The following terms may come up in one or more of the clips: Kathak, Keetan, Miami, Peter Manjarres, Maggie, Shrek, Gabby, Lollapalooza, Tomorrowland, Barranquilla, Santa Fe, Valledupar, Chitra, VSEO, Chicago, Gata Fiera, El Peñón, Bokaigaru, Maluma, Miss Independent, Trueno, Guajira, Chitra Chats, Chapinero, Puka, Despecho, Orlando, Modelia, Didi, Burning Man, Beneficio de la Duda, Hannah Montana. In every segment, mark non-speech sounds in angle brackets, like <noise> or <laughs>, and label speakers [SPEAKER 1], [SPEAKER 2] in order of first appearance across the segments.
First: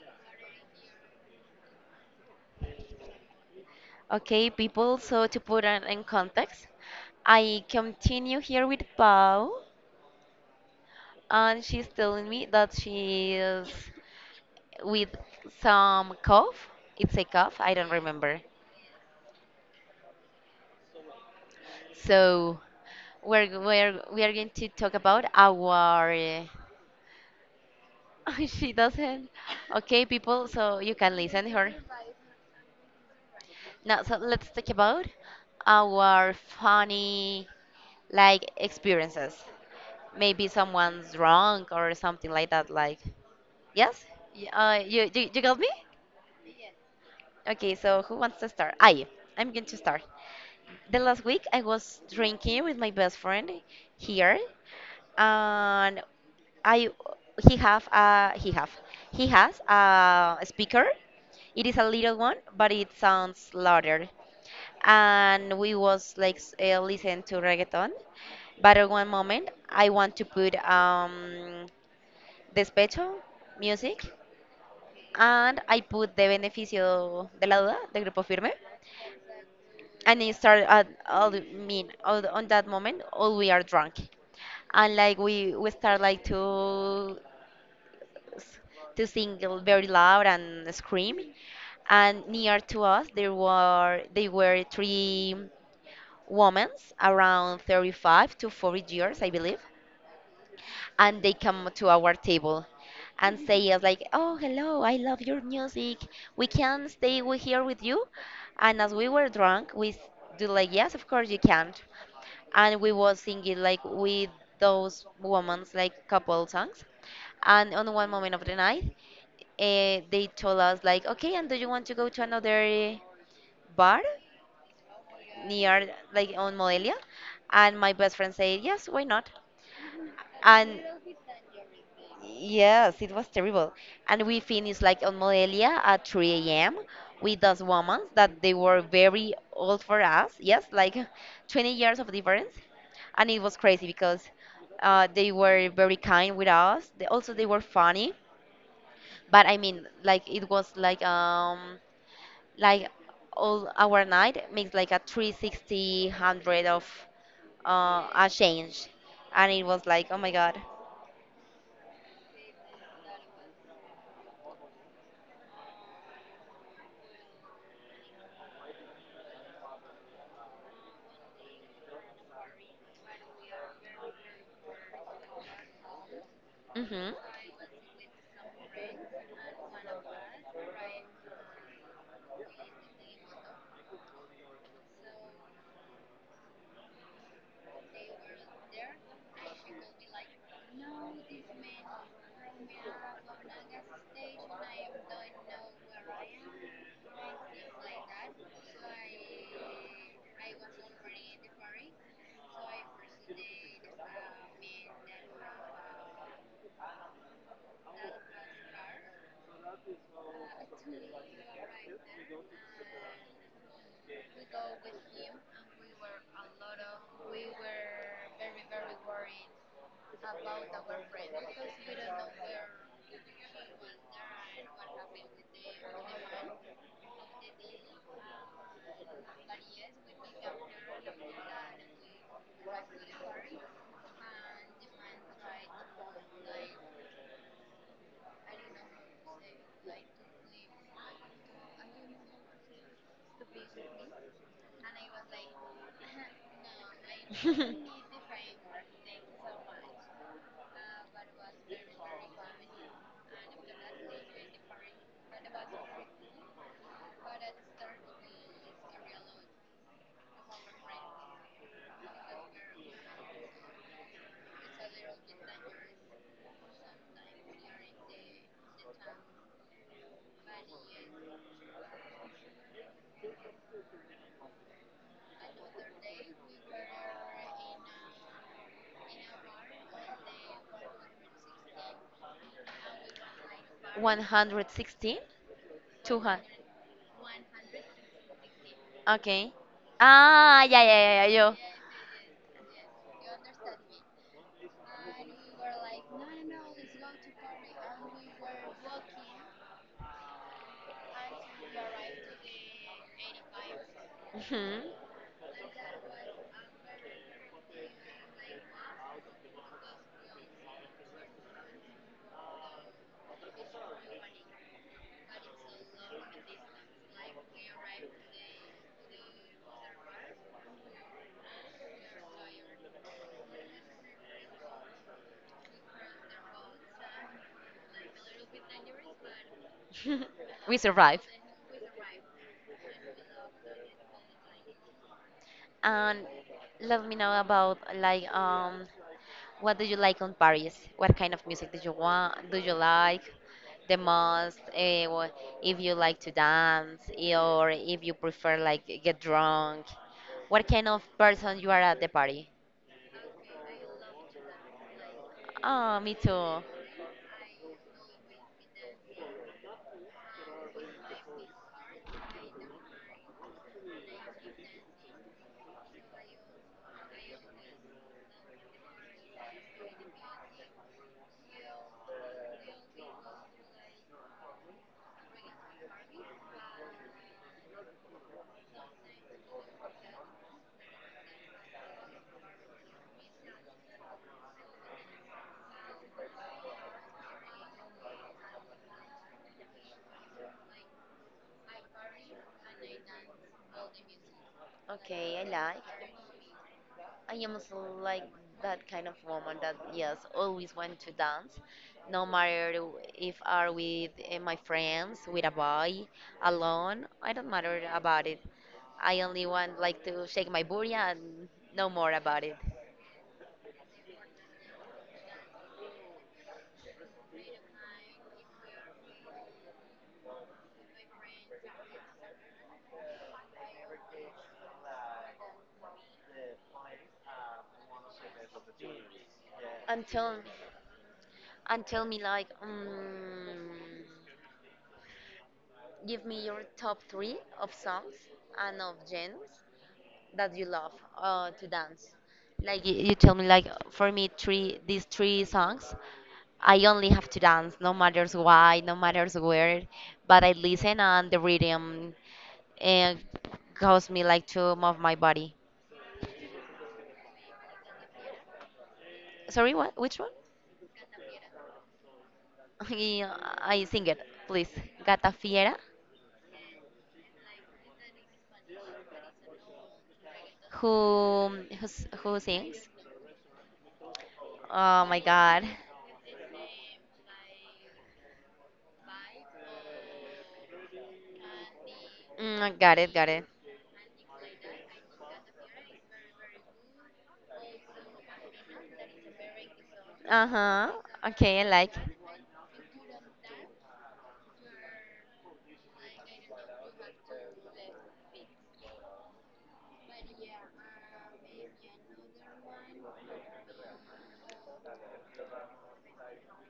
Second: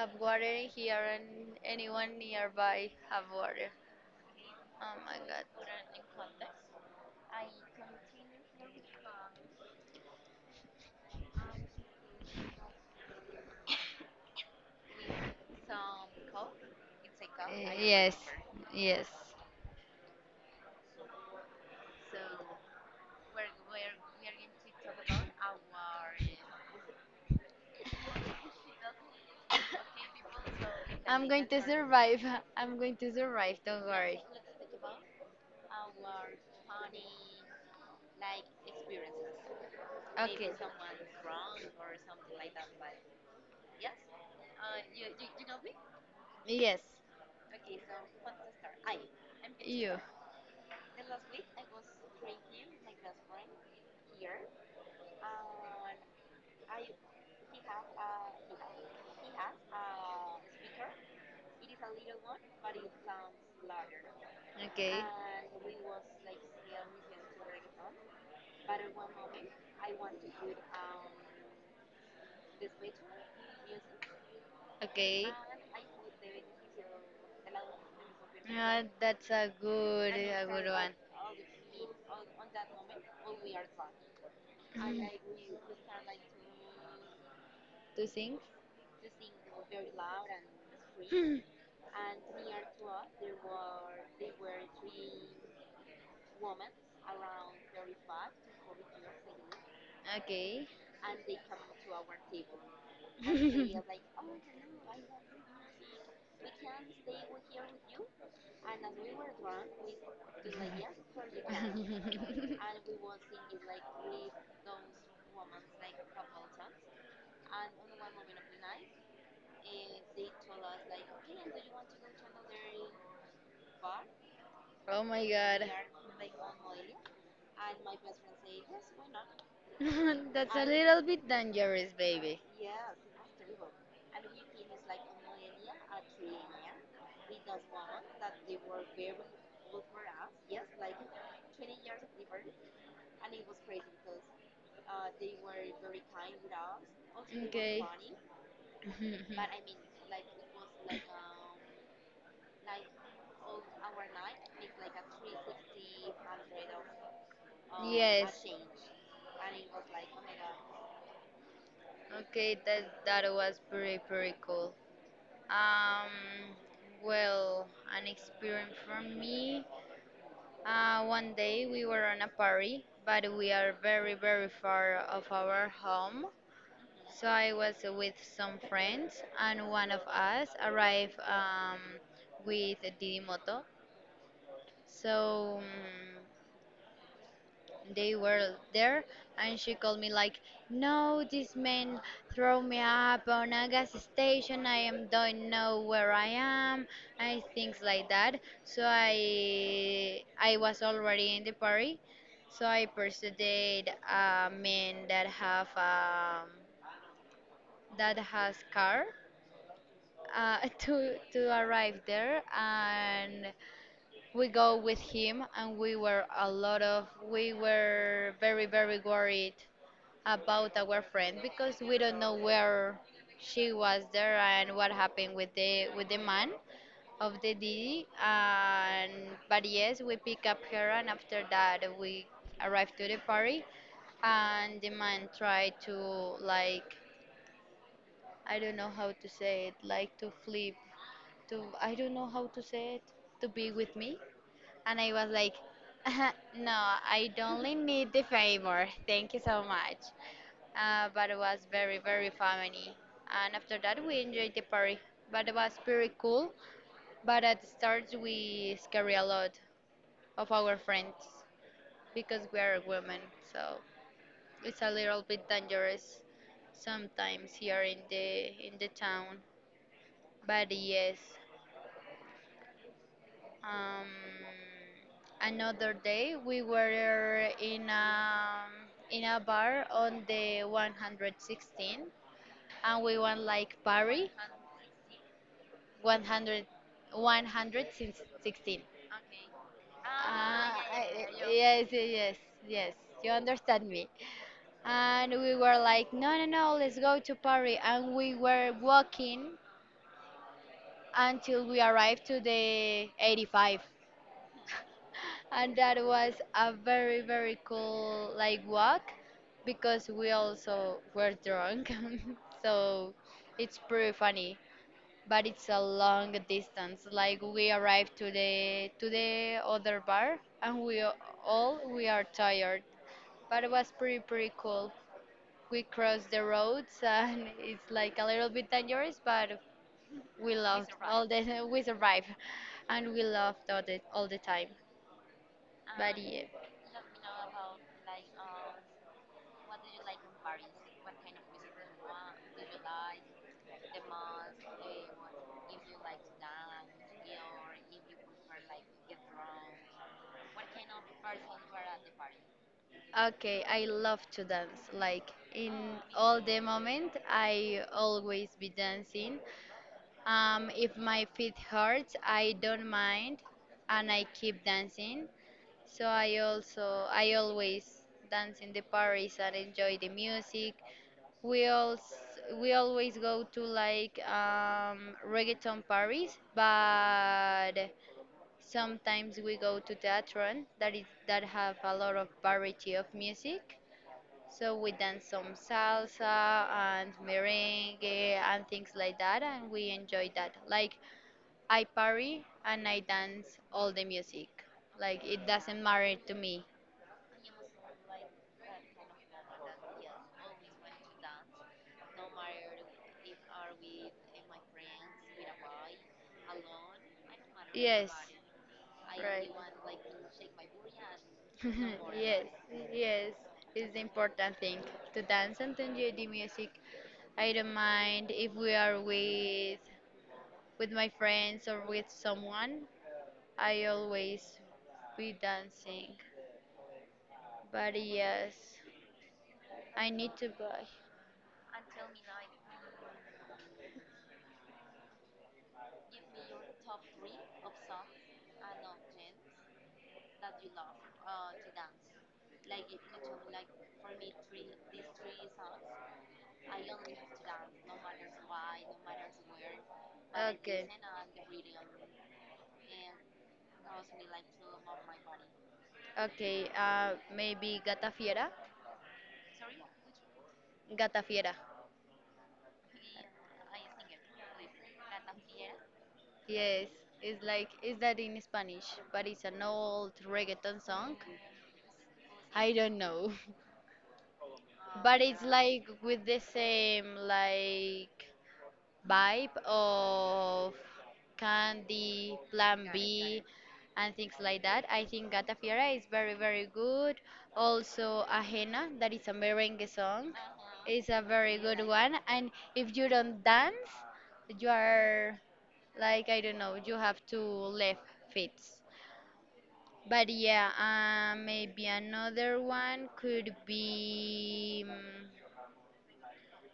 [SPEAKER 1] have water in here, and anyone nearby have water.
[SPEAKER 2] Okay,
[SPEAKER 1] Oh
[SPEAKER 2] people,
[SPEAKER 1] my
[SPEAKER 2] so to
[SPEAKER 1] god.
[SPEAKER 2] put it in context, I continue here with Pau, and she's telling me that she is with some cough. It's a cough, I don't
[SPEAKER 1] Yes,
[SPEAKER 2] remember.
[SPEAKER 1] yes.
[SPEAKER 2] So we are going to talk about our. <laughs> She doesn't. Okay,
[SPEAKER 1] <coughs>
[SPEAKER 2] people, so you can
[SPEAKER 1] I'm going
[SPEAKER 2] listen
[SPEAKER 1] to
[SPEAKER 2] her.
[SPEAKER 1] survive. <laughs> I'm going to survive. Don't
[SPEAKER 2] Now, so
[SPEAKER 1] worry.
[SPEAKER 2] let's talk about our funny like experiences. Maybe
[SPEAKER 1] Okay.
[SPEAKER 2] someone's drunk or something like that. Like, yes, you got me?
[SPEAKER 1] Yes.
[SPEAKER 2] Okay, so who wants to start? I'm going to
[SPEAKER 1] You.
[SPEAKER 2] start. The last week I was drinking with my best friend here, and I he have a he have he has a speaker. It is a little one, but it sounds louder.
[SPEAKER 1] Okay.
[SPEAKER 2] And we was like listen to reggaeton. But at one moment, I want to put Despecho, music,
[SPEAKER 1] Okay. <laughs>
[SPEAKER 2] and I put The Beneficio de la Duda, the Grupo Firme.
[SPEAKER 1] That's a
[SPEAKER 2] And it
[SPEAKER 1] good
[SPEAKER 2] started at
[SPEAKER 1] one.
[SPEAKER 2] all the- mean all, on that moment, all we are drunk. And like we start like to
[SPEAKER 1] To sing?
[SPEAKER 2] s- to sing very loud and scream. And near to us there were they were three women around 35 to 40 years, I believe.
[SPEAKER 1] Okay.
[SPEAKER 2] And they come to our table and say us
[SPEAKER 1] <laughs>
[SPEAKER 2] like, oh, hello, I love your music, we can stay here with you. And as we were drunk do like, yes, of course, you can. And we was singing like with those women's like couple songs. And on one moment of the night, they told us like, okay, and do you want to go to another bar
[SPEAKER 1] Oh my god.
[SPEAKER 2] near, like on Modelia? And my best friend said, yes, why not?
[SPEAKER 1] <laughs> That's a
[SPEAKER 2] And
[SPEAKER 1] little bit dangerous, baby.
[SPEAKER 2] yes, it was terrible. And we finished like on Modelia at 3 a.m. with those women that they were very old for us. Yes, like 20 years of difference. And it was crazy because they were very kind with us. They, also, they were
[SPEAKER 1] Okay.
[SPEAKER 2] funny. But I
[SPEAKER 1] <laughs>
[SPEAKER 2] mean, like it was like all our night makes like a 360 hundred of a
[SPEAKER 1] Yes.
[SPEAKER 2] change. And it was like, oh my God.
[SPEAKER 1] Okay, that was pretty pretty cool. Um, well, an experience from me. One day we were on a party, but we are very, very far of our home.
[SPEAKER 2] Mm-hmm.
[SPEAKER 1] So I was with some friends, and one of us arrived with Didi moto. So they were there, and she called me like, no, this man throw me up on a gas station. I am don't know where I am and things like that. So I was already in the party, so I persuaded a man that have that has car, <laughs> to arrive there, and we go with him. And we were a lot of, we were very very worried about our friend because we don't know where she was there and what happened with the man of the D. And But yes, we pick up her, and after that we arrived to the party, and the man tried to, like, I don't know how to say it, like to flip, to, I don't know how to say it, to be with me, and I was like. <laughs> No, I don't need the favor. Thank you so much, but it was very very funny. And after that, we enjoyed the party, but it was pretty cool. But at the start, we scare a lot of our friends because we are women, so it's a little bit dangerous sometimes here in the town. But yes, um, another day we were in a bar on the 116, and we went like party,
[SPEAKER 2] 116? 200.
[SPEAKER 1] 100, 116.
[SPEAKER 2] Okay. Ah,
[SPEAKER 1] Ah,
[SPEAKER 2] yeah, yeah, yeah, yeah.
[SPEAKER 1] Yeah, yeah, yeah,
[SPEAKER 2] Yo.
[SPEAKER 1] yeah, yes, yes, yes, yes. You understand me. And we were like, no, no, no, let's go to Paris. And we were walking until we arrived to the 85.
[SPEAKER 2] Mhm.
[SPEAKER 1] And that was a very, very cool like walk because we also were drunk. <laughs> So it's pretty funny. But it's a long distance. Like we arrived to the other bar, and all we are tired. But it was pretty pretty cool. We crossed the roads, and <laughs> it's like a little bit dangerous, but we
[SPEAKER 2] <laughs> We
[SPEAKER 1] loved
[SPEAKER 2] survive.
[SPEAKER 1] all the <laughs> we survived, and we loved all the time. But
[SPEAKER 2] And
[SPEAKER 1] yeah,
[SPEAKER 2] let me know about like, what do you like on Paris? What kind of music do you want? Do you like the most? If you like to dance, or if you prefer like get drunk, what kind of person you are at the party?
[SPEAKER 1] okay, I love to dance. Like in
[SPEAKER 2] Oh, me
[SPEAKER 1] all the
[SPEAKER 2] too.
[SPEAKER 1] moment, I always be dancing. If my feet hurts, I don't mind, and I keep dancing. So I always dance in the Paris and enjoy the music. We also we always go to like reggaeton Paris, but sometimes we go to theatron that is that have a lot of variety of music. So we dance some salsa and merengue and things like that, and we enjoy that. Like I party and I dance all the music. Like
[SPEAKER 2] Okay,
[SPEAKER 1] it
[SPEAKER 2] I
[SPEAKER 1] doesn't
[SPEAKER 2] like.
[SPEAKER 1] matter to me.
[SPEAKER 2] I am like that kind of woman that, yes, always want to dance, no matter if are with my friends, with a boy, alone. I don't matter
[SPEAKER 1] Yes.
[SPEAKER 2] about it. I only
[SPEAKER 1] Right.
[SPEAKER 2] want like to shake my booty and no
[SPEAKER 1] <laughs>
[SPEAKER 2] more
[SPEAKER 1] Yes,
[SPEAKER 2] about it.
[SPEAKER 1] yes, it's the important thing to dance and to enjoy the music. I don't mind if we are with my friends or with someone. I always be dancing. But yes, I
[SPEAKER 2] And
[SPEAKER 1] need
[SPEAKER 2] tell,
[SPEAKER 1] to buy.
[SPEAKER 2] and tell me like, give me your top three of songs and of genres that you love to dance? Like you tell me, like for me, three these three songs, I only have to dance, no matters why, no matters where, but I
[SPEAKER 1] Okay.
[SPEAKER 2] listen and the rhythm and cause me like to move my body.
[SPEAKER 1] Okay, maybe Gata Fiera.
[SPEAKER 2] Sorry, what? Which one?
[SPEAKER 1] Gata Fiera.
[SPEAKER 2] <laughs> Yeah, I sing it, please. Gata Fiera.
[SPEAKER 1] Yes, it's like is that in Spanish, but it's an old reggaeton
[SPEAKER 2] Who
[SPEAKER 1] song.
[SPEAKER 2] who
[SPEAKER 1] I
[SPEAKER 2] sings?
[SPEAKER 1] don't know, <laughs>
[SPEAKER 2] Oh
[SPEAKER 1] but
[SPEAKER 2] my
[SPEAKER 1] it's
[SPEAKER 2] God.
[SPEAKER 1] like with the same like vibe of candy,
[SPEAKER 2] Mm,
[SPEAKER 1] Plan
[SPEAKER 2] got it, got
[SPEAKER 1] B,
[SPEAKER 2] it.
[SPEAKER 1] and things like that. I think Gata Fiera is very, very good. Also, Ajena, that is a merengue song,
[SPEAKER 2] Uh-huh.
[SPEAKER 1] is a very
[SPEAKER 2] Okay, I
[SPEAKER 1] good
[SPEAKER 2] like.
[SPEAKER 1] one. And if you don't dance, you are like, I don't know, you have to left feet. But yeah, maybe another one could be.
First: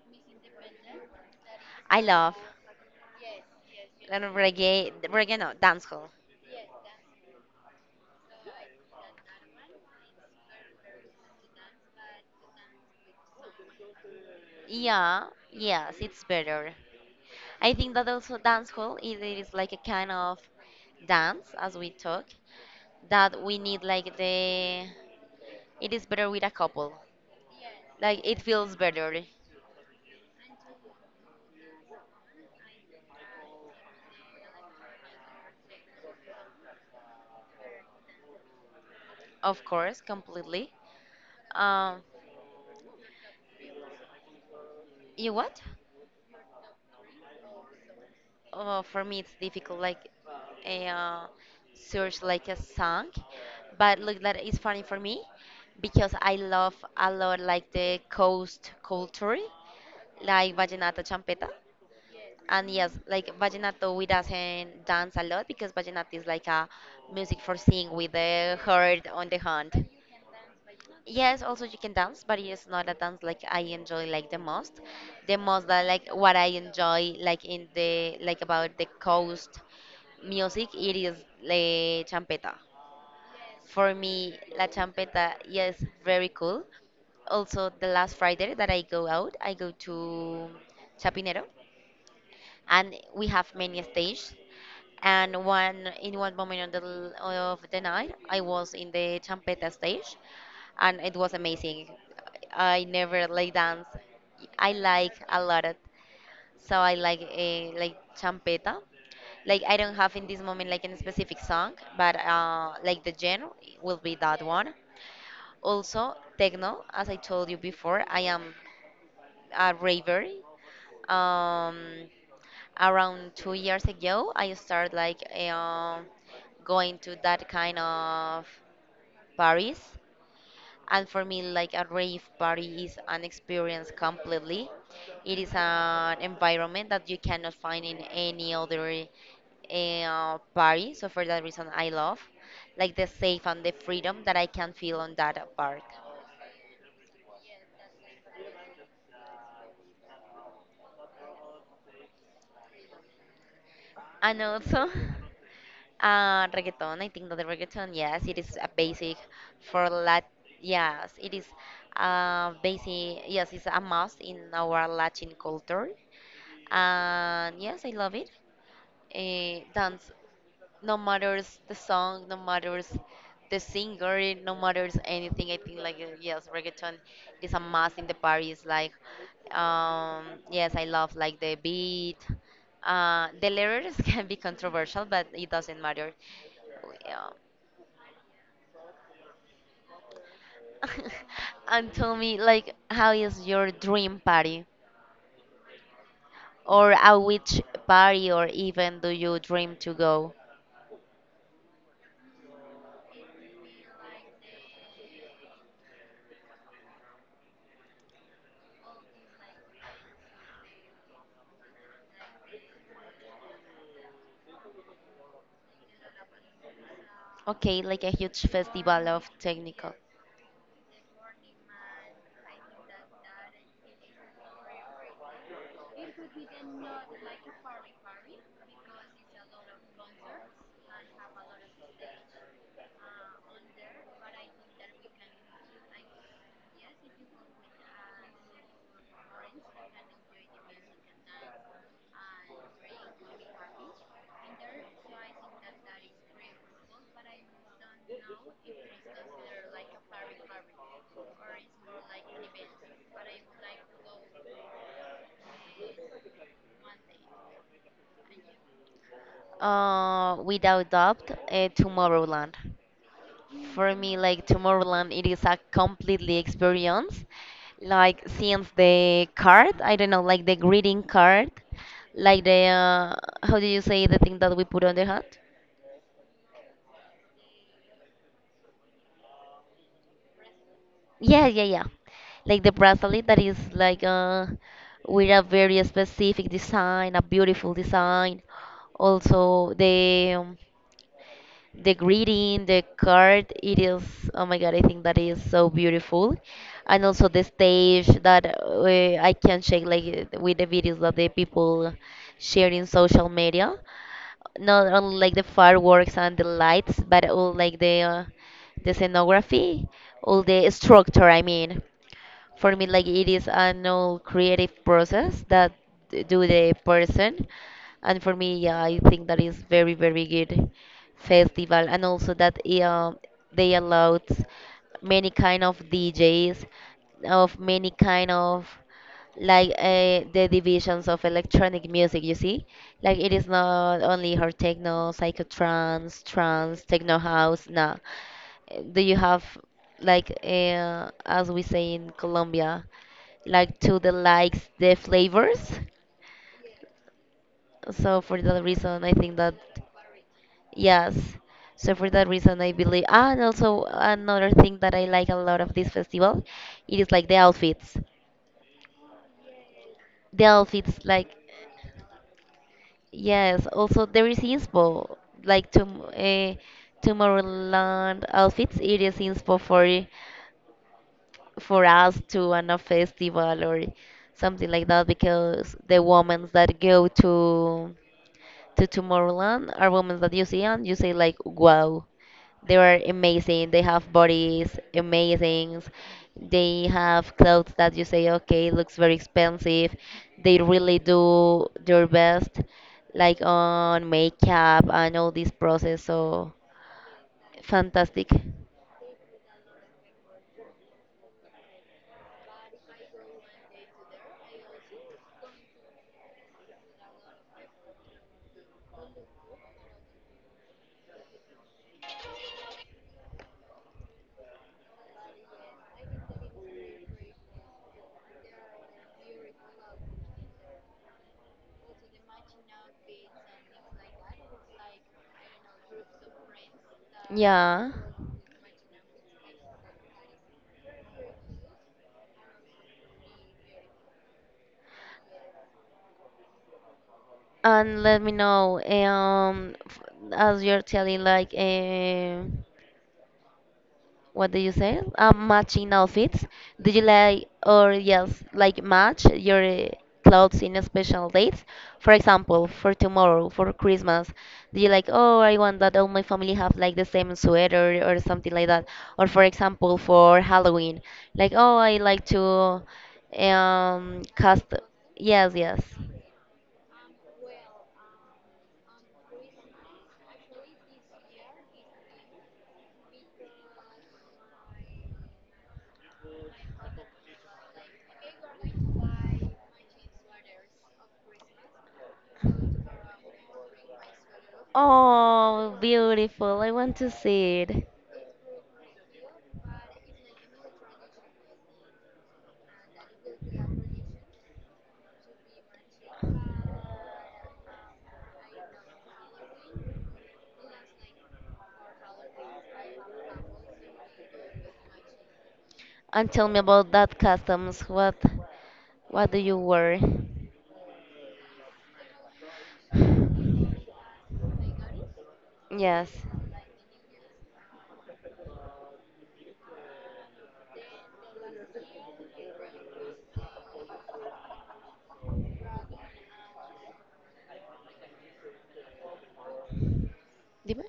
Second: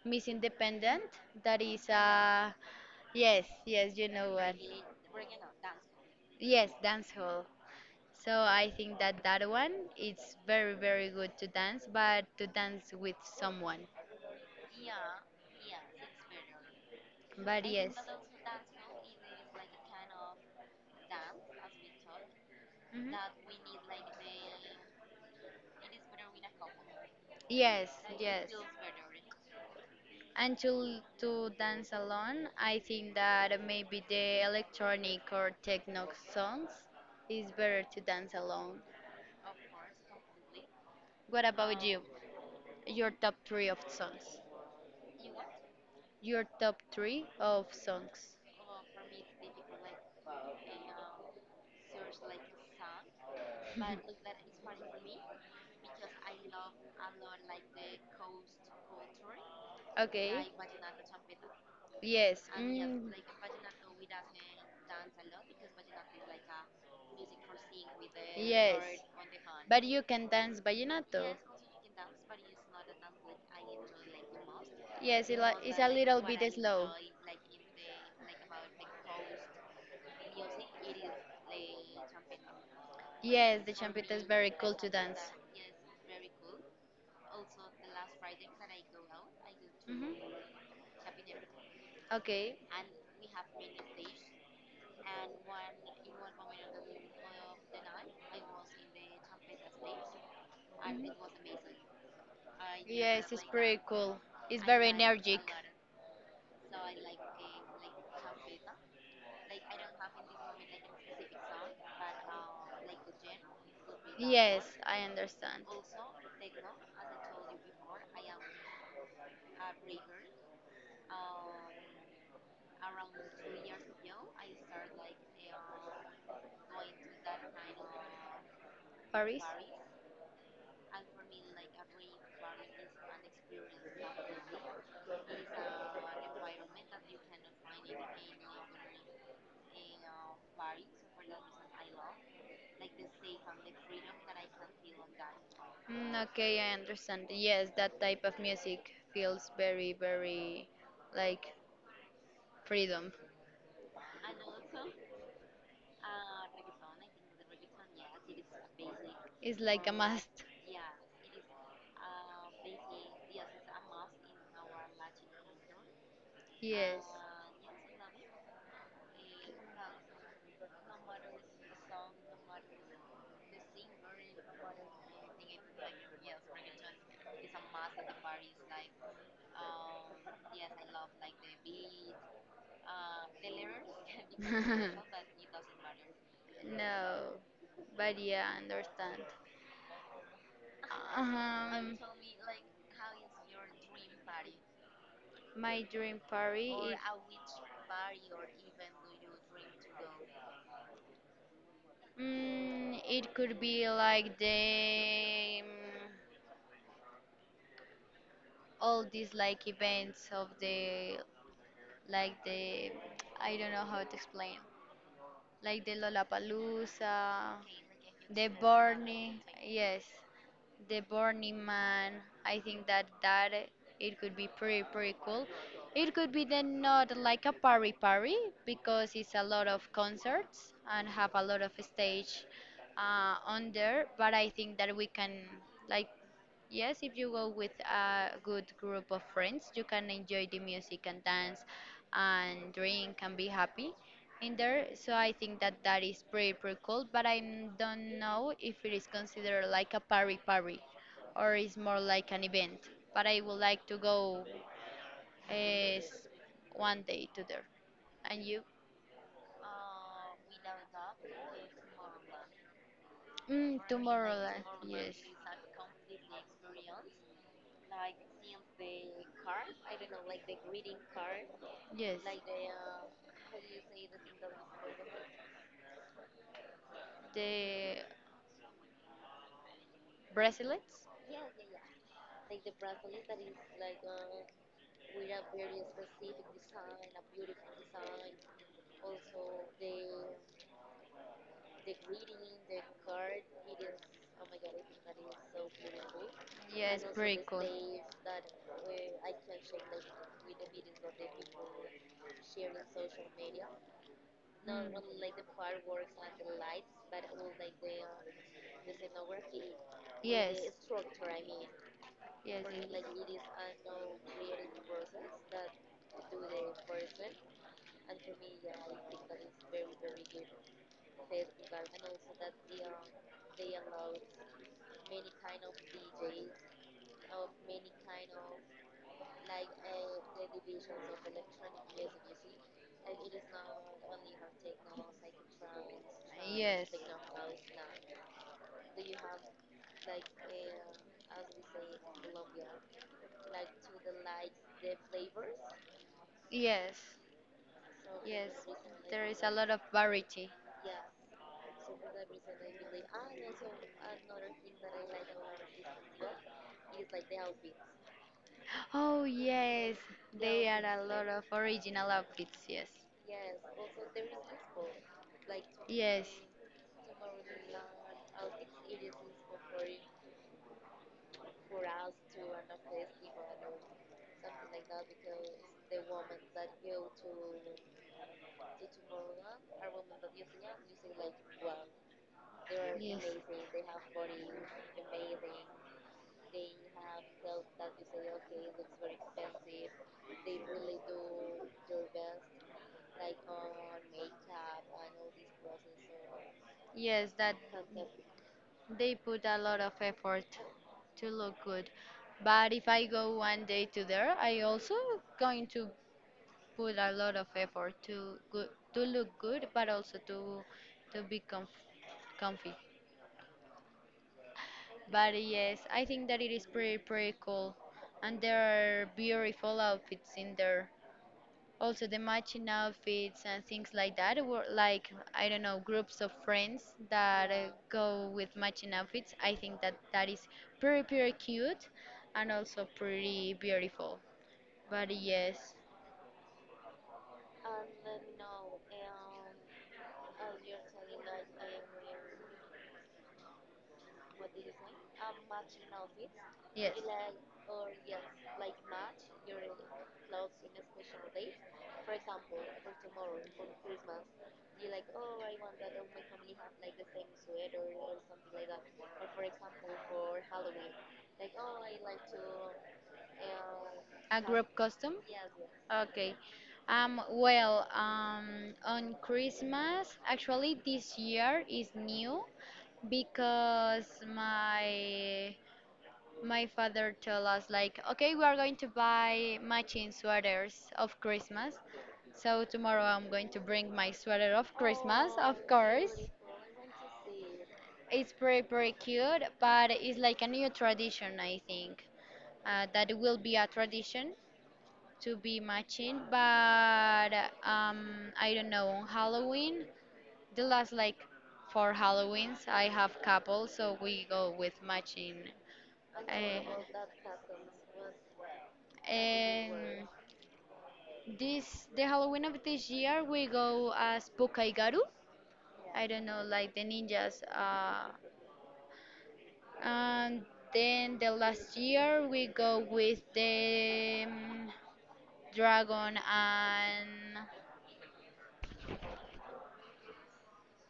[SPEAKER 1] Miss Independent, that is
[SPEAKER 2] I love.
[SPEAKER 1] yes, yes, you
[SPEAKER 2] And
[SPEAKER 1] know what.
[SPEAKER 2] reggae no, dancehall.
[SPEAKER 1] Yes, dance hall. So I think that one it's very very good to dance, but to dance with someone.
[SPEAKER 2] Yeah, yes, it's better.
[SPEAKER 1] But
[SPEAKER 2] I
[SPEAKER 1] yes.
[SPEAKER 2] think that also dancehall is it is like a kind of dance as we talk that
[SPEAKER 1] Mhm.
[SPEAKER 2] we need like the it is better with a couple.
[SPEAKER 1] Yes,
[SPEAKER 2] Like it
[SPEAKER 1] yes.
[SPEAKER 2] feels better,
[SPEAKER 1] And to dance alone, I think that maybe the electronic or techno songs is better to dance alone.
[SPEAKER 2] of course, completely.
[SPEAKER 1] What about you?
[SPEAKER 2] Um,
[SPEAKER 1] Your top three of songs.
[SPEAKER 2] you what?
[SPEAKER 1] Your top three of songs.
[SPEAKER 2] Oh, for me, it's difficult. Like, uh, search like a song, but look, that is funny for me because I love a lot like the coast culture,
[SPEAKER 1] Okay.
[SPEAKER 2] like vallenato, champeta,
[SPEAKER 1] Yes.
[SPEAKER 2] and yes,
[SPEAKER 1] Mm.
[SPEAKER 2] like vallenato, we doesn't dance a lot because vallenato is like a music for sing with the
[SPEAKER 1] Yes.
[SPEAKER 2] heart on the
[SPEAKER 1] But
[SPEAKER 2] hand.
[SPEAKER 1] you can dance vallenato.
[SPEAKER 2] Yes, also you can dance, but it's not a dance like I enjoy like the most.
[SPEAKER 1] Yes,
[SPEAKER 2] The most
[SPEAKER 1] it's
[SPEAKER 2] that
[SPEAKER 1] a
[SPEAKER 2] like
[SPEAKER 1] little
[SPEAKER 2] what I
[SPEAKER 1] bit slow.
[SPEAKER 2] enjoy like in the like about the coast music, it is la champeta.
[SPEAKER 1] Yes, the
[SPEAKER 2] For
[SPEAKER 1] champita is
[SPEAKER 2] me,
[SPEAKER 1] very
[SPEAKER 2] la
[SPEAKER 1] cool to dance.
[SPEAKER 2] champeta, yes, very cool. Also, the last Friday that I go out, I go
[SPEAKER 1] Hmm.
[SPEAKER 2] to Chapinero
[SPEAKER 1] Okay.
[SPEAKER 2] and we have many stages. And one in one moment of the night, I was in the champeta stage, and it was amazing. I never
[SPEAKER 1] Yes, it's
[SPEAKER 2] like
[SPEAKER 1] pretty
[SPEAKER 2] dance.
[SPEAKER 1] cool. It's
[SPEAKER 2] I
[SPEAKER 1] very
[SPEAKER 2] like a
[SPEAKER 1] energetic.
[SPEAKER 2] lot of, so I like like champeta. Like I don't have in this moment like a specific song, but like the genre will be that
[SPEAKER 1] Yes,
[SPEAKER 2] one.
[SPEAKER 1] I understand.
[SPEAKER 2] Also techno, as I told you before, I am a raver. Um, around 2 years ago, I started like going to that kind of
[SPEAKER 1] Paris?
[SPEAKER 2] parties. And for me, like a rave party is an experience completely. It is an environment that you cannot find in any other party. So for that reason, I love like the safe and the freedom that I can feel on that park.
[SPEAKER 1] Mm, okay, I understand. Yes, that type of music feels very, very like freedom.
[SPEAKER 2] And also. <laughs> Reggaeton, I think that the reggaeton, yes, it is a basic
[SPEAKER 1] It's like
[SPEAKER 2] for
[SPEAKER 1] a
[SPEAKER 2] Lat.
[SPEAKER 1] must.
[SPEAKER 2] Yes, it is basic. Yes, it's a must in our Latin culture,
[SPEAKER 1] Yes.
[SPEAKER 2] and yes, I love it. Dance no matters the song, no matters the singer, no matters anything. I think like, yes, reggaeton is a must in the parties. Like, um, yes, I love like the beat. The lyrics <laughs> can be controversial, but
[SPEAKER 1] <laughs>
[SPEAKER 2] it doesn't matter. Yeah.
[SPEAKER 1] No, but yeah, I understand.
[SPEAKER 2] <laughs> And
[SPEAKER 1] Um,
[SPEAKER 2] tell me like, how is your dream party
[SPEAKER 1] my dream party.
[SPEAKER 2] or at which party or even do you dream to go?
[SPEAKER 1] Mm, it could be like the all these like events of the like the I don't know how to explain. Like the Lollapalooza,
[SPEAKER 2] Okay, like a huge
[SPEAKER 1] the
[SPEAKER 2] festival of
[SPEAKER 1] Burning,
[SPEAKER 2] technical.
[SPEAKER 1] yes, the Burning Man. I think that it could be pretty pretty cool. It could be then not like a party party because it's a lot of concerts and have a lot of stage on there. But I think that we can like yes, if you go with a good group of friends, you can enjoy the music and dance and drink and be happy in there. So I think that that is pretty pretty cool. But I don't know if it is considered like a party party, or is more like an event. But I would like to go uh, s- one day to there. And you?
[SPEAKER 2] Without doubt, Tomorrowland.
[SPEAKER 1] Mm,
[SPEAKER 2] For me,
[SPEAKER 1] tomorrow,
[SPEAKER 2] like
[SPEAKER 1] like,
[SPEAKER 2] Tomorrowland,
[SPEAKER 1] yes,
[SPEAKER 2] it is a completely experience. Like since the card, I don't know, like the greeting card,
[SPEAKER 1] yes.
[SPEAKER 2] like the, how do you say the thing that we put on the hand?
[SPEAKER 1] The bracelets?
[SPEAKER 2] Yeah, yeah, yeah. Like the bracelet that is like, with a very specific design, a beautiful design. Also the greeting, the card, it is, oh my God, I think that is so beautiful.
[SPEAKER 1] Yes,
[SPEAKER 2] And also
[SPEAKER 1] pretty
[SPEAKER 2] the
[SPEAKER 1] cool.
[SPEAKER 2] stage that, I can share like with the videos that the people share in social media. Not only like the fireworks and the lights, but all like the scenography, all
[SPEAKER 1] Yes,
[SPEAKER 2] the structure, I mean
[SPEAKER 1] yes,
[SPEAKER 2] for me like it is an all creative process that do the person. And for me, yeah, I think that is very very good festival. And also that, uh, they allowed many kind of DJs of many kind of like, the divisions of electronic music, you see, like it is not only her techno, psychotrance, trance,
[SPEAKER 1] yes,
[SPEAKER 2] techno, house, no, do you have like, as we say in Colombia, like to the likes the flavors,
[SPEAKER 1] yes,
[SPEAKER 2] so for
[SPEAKER 1] yes.
[SPEAKER 2] that reason I
[SPEAKER 1] There
[SPEAKER 2] think
[SPEAKER 1] is a
[SPEAKER 2] that,
[SPEAKER 1] lot of variety.
[SPEAKER 2] yes, so for that reason I believe. And also another thing that I like a lot of this festival, it is like the outfits,
[SPEAKER 1] Oh yes,
[SPEAKER 2] the
[SPEAKER 1] they are a
[SPEAKER 2] outfits
[SPEAKER 1] lot
[SPEAKER 2] like.
[SPEAKER 1] of original outfits. Yes,
[SPEAKER 2] Yes, also there is inspo like to,
[SPEAKER 1] yes,
[SPEAKER 2] Tomorrowland outfits. It is inspo for us to run a festival or something like that because the women that go to Tomorrowland are women that you see and you say like, wow, they are
[SPEAKER 1] yes,
[SPEAKER 2] amazing. They have bodies amazing. They have clothes that you say, okay, looks very expensive. They really do their best, like on makeup and all this process. So
[SPEAKER 1] yes. That
[SPEAKER 2] fantastic.
[SPEAKER 1] they put a lot of effort to look good. But if I go one day to there, I also going to put a lot of effort to go, to look good, but also to be comfy. But yes, I think that it is pretty pretty cool, and there are beautiful outfits in there. Also, the matching outfits and things like that were like, I don't know, groups of friends that
[SPEAKER 2] Yeah.
[SPEAKER 1] go with matching outfits. I think that that is pretty, pretty cute and also pretty beautiful. But yes,
[SPEAKER 2] And let me know, as you're telling, like, what do you say? Matching outfits. Do
[SPEAKER 1] yes.
[SPEAKER 2] you like or yes, like match your, clothes in special dates? For example, for tomorrow, for Christmas, do you like, oh, I want that all my family have like the same sweater or something like that? Or for example, for Halloween, like, oh, I like to
[SPEAKER 1] A
[SPEAKER 2] cast.
[SPEAKER 1] group costume?
[SPEAKER 2] Yes, yes.
[SPEAKER 1] Okay. On Christmas, actually, this year is new. Because my my father told us like, okay, we are going to buy matching sweaters of Christmas, so tomorrow I'm going to bring my sweater of Christmas, of
[SPEAKER 2] Oh,
[SPEAKER 1] course.
[SPEAKER 2] beautiful. I want to see it.
[SPEAKER 1] It's pretty pretty cute, but it's like a new tradition, I think, that will be a tradition to be matching. But um, I don't know, on Halloween, the last like, for Halloweens I have couple, so we go with matching.
[SPEAKER 2] And tell me
[SPEAKER 1] Uh,
[SPEAKER 2] about that customs. What do you
[SPEAKER 1] and
[SPEAKER 2] wear?
[SPEAKER 1] this the Halloween of this year we go as Bokaigaru. I
[SPEAKER 2] Yes.
[SPEAKER 1] don't know, like the ninjas. And then the last year we go with the dragon and
[SPEAKER 2] Dime.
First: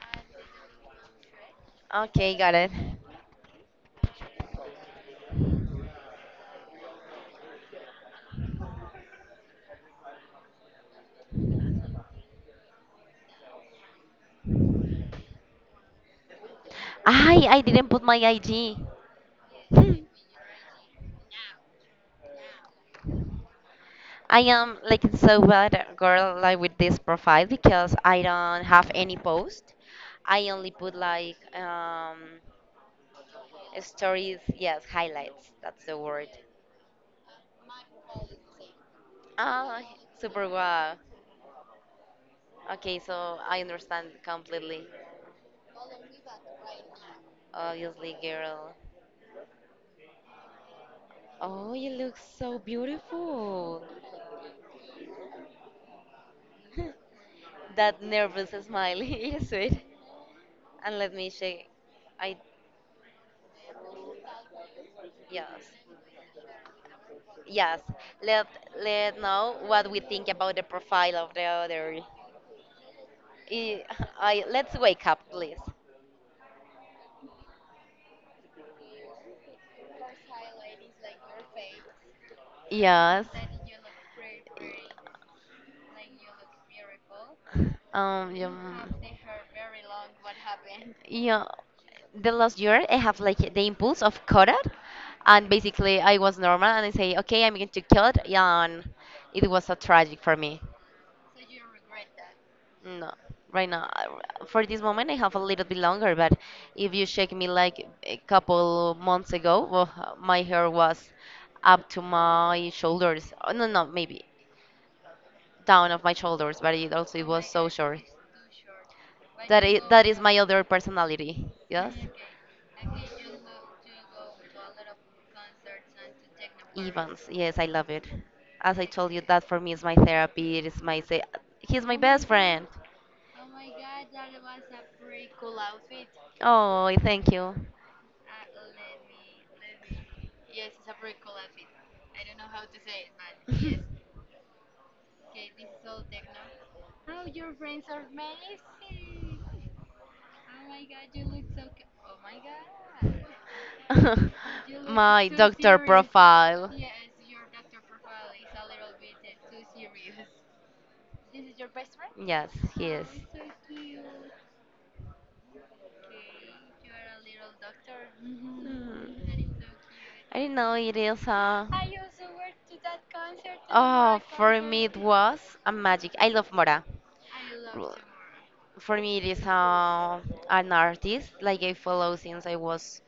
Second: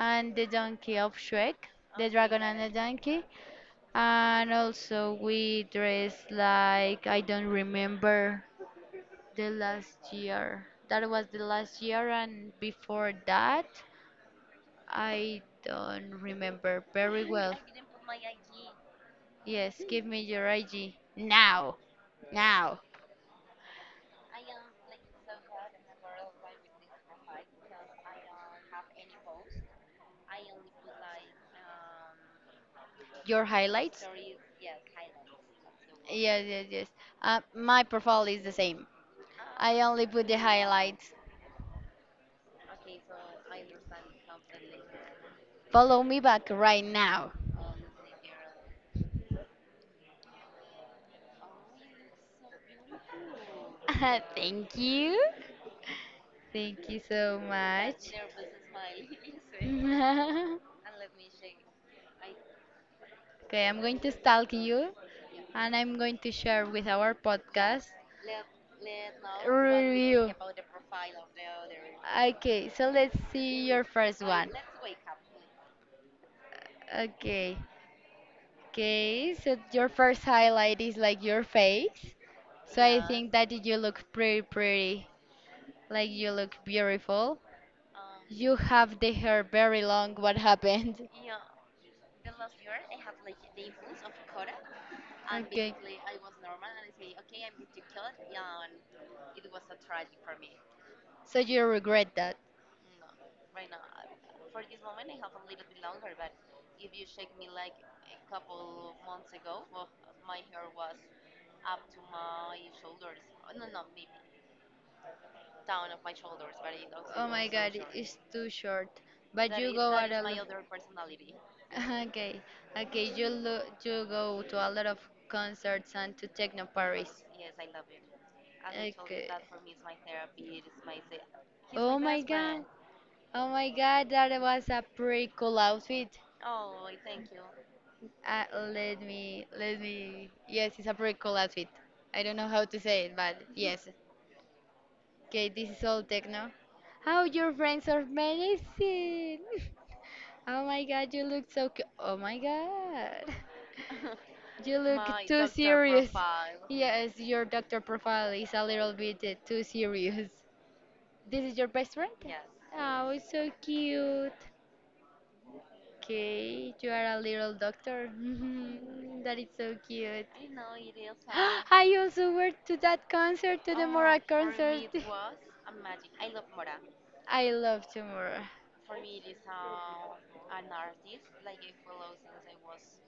[SPEAKER 1] the donkey of Shrek, the
[SPEAKER 2] Okay,
[SPEAKER 1] dragon
[SPEAKER 2] got
[SPEAKER 1] and the
[SPEAKER 2] it.
[SPEAKER 1] donkey. And also we dress like I don't remember the last year. That was the last year, and before that, I don't remember very
[SPEAKER 2] I
[SPEAKER 1] well.
[SPEAKER 2] I didn't put my IG.
[SPEAKER 1] Yes, give
[SPEAKER 2] Hmm.
[SPEAKER 1] me your IG now. Now,
[SPEAKER 2] I am like so bad, girl, like with this profile because I don't have any post. I only put like,
[SPEAKER 1] your highlights.
[SPEAKER 2] stories, yes, highlights. That's the word.
[SPEAKER 1] Yes, yes, yes. My profile is the same. I
[SPEAKER 2] Ah,
[SPEAKER 1] only put the
[SPEAKER 2] super wow.
[SPEAKER 1] highlights.
[SPEAKER 2] Okay, so I understand completely.
[SPEAKER 1] Follow me back right now.
[SPEAKER 2] Obviously, girl. Oh, you look so beautiful.
[SPEAKER 1] <laughs> Thank you. Thank you so
[SPEAKER 2] That
[SPEAKER 1] much.
[SPEAKER 2] nervous smile. <laughs> Yes, sweet.
[SPEAKER 1] <laughs>
[SPEAKER 2] And let me say, I,
[SPEAKER 1] Okay, I'm going to stalk you
[SPEAKER 2] yes,
[SPEAKER 1] and I'm going to share with our
[SPEAKER 2] yes.
[SPEAKER 1] podcast
[SPEAKER 2] Let let know what we think
[SPEAKER 1] review.
[SPEAKER 2] about the profile of the other.
[SPEAKER 1] Okay, so let's see your
[SPEAKER 2] I,
[SPEAKER 1] first
[SPEAKER 2] I
[SPEAKER 1] one.
[SPEAKER 2] let's wake up, please.
[SPEAKER 1] Okay, okay, so your first highlight is like your face. So I
[SPEAKER 2] Yes.
[SPEAKER 1] think that you look pretty pretty, like you look beautiful.
[SPEAKER 2] Yeah.
[SPEAKER 1] You have the hair very long. What happened?
[SPEAKER 2] Yeah. The last year, I have like the impulse of color, and
[SPEAKER 1] Okay,
[SPEAKER 2] basically I was normal, and I say, okay, I'm going to kill it, and it was a tragic for me.
[SPEAKER 1] so you regret that.
[SPEAKER 2] No, right now, for this moment, I have a little bit longer, but if you check me like a couple months ago, well, my hair was up to my shoulders. Oh, no, no, maybe down of my shoulders, but it also it
[SPEAKER 1] Oh my
[SPEAKER 2] was so
[SPEAKER 1] goes god,
[SPEAKER 2] short.
[SPEAKER 1] it's too short. But you go
[SPEAKER 2] That
[SPEAKER 1] out
[SPEAKER 2] is
[SPEAKER 1] a
[SPEAKER 2] my
[SPEAKER 1] lot.
[SPEAKER 2] other personality. Yes.
[SPEAKER 1] <laughs> Okay, okay, you go to a lot of concerts and to Techno
[SPEAKER 2] Evans,
[SPEAKER 1] Paris.
[SPEAKER 2] yes, I love it. As I told you,
[SPEAKER 1] Okay.
[SPEAKER 2] that for me is my therapy. It is my say. He's my
[SPEAKER 1] Oh my
[SPEAKER 2] best friend.
[SPEAKER 1] god. Oh my god, that was a pretty cool outfit.
[SPEAKER 2] Oh, thank you.
[SPEAKER 1] Uh, let me. Yes, it's a pretty cool outfit. I don't know how to say it, but yes. Okay, this is all techno. How your friends are amazing. <laughs> Oh my god, you look so oh my god. <laughs> You
[SPEAKER 2] <laughs>
[SPEAKER 1] look
[SPEAKER 2] My
[SPEAKER 1] too
[SPEAKER 2] doctor
[SPEAKER 1] serious.
[SPEAKER 2] profile.
[SPEAKER 1] Yes, your doctor profile is a little bit too serious. This is your best friend?
[SPEAKER 2] Yes, he is.
[SPEAKER 1] Oh, it's so cute. Okay, you are a little doctor. <laughs> That
[SPEAKER 2] Mm.
[SPEAKER 1] is so cute.
[SPEAKER 2] I didn't know it is a.
[SPEAKER 1] <gasps> I also went to that concert, to the
[SPEAKER 2] Oh,
[SPEAKER 1] Mora
[SPEAKER 2] for me
[SPEAKER 1] concert.
[SPEAKER 2] it
[SPEAKER 1] Me.
[SPEAKER 2] was a
[SPEAKER 1] <laughs>
[SPEAKER 2] magic. I love Mora.
[SPEAKER 1] <laughs> I love
[SPEAKER 2] Ru-
[SPEAKER 1] Tomorrow.
[SPEAKER 2] For me, it is an artist like I follow since I was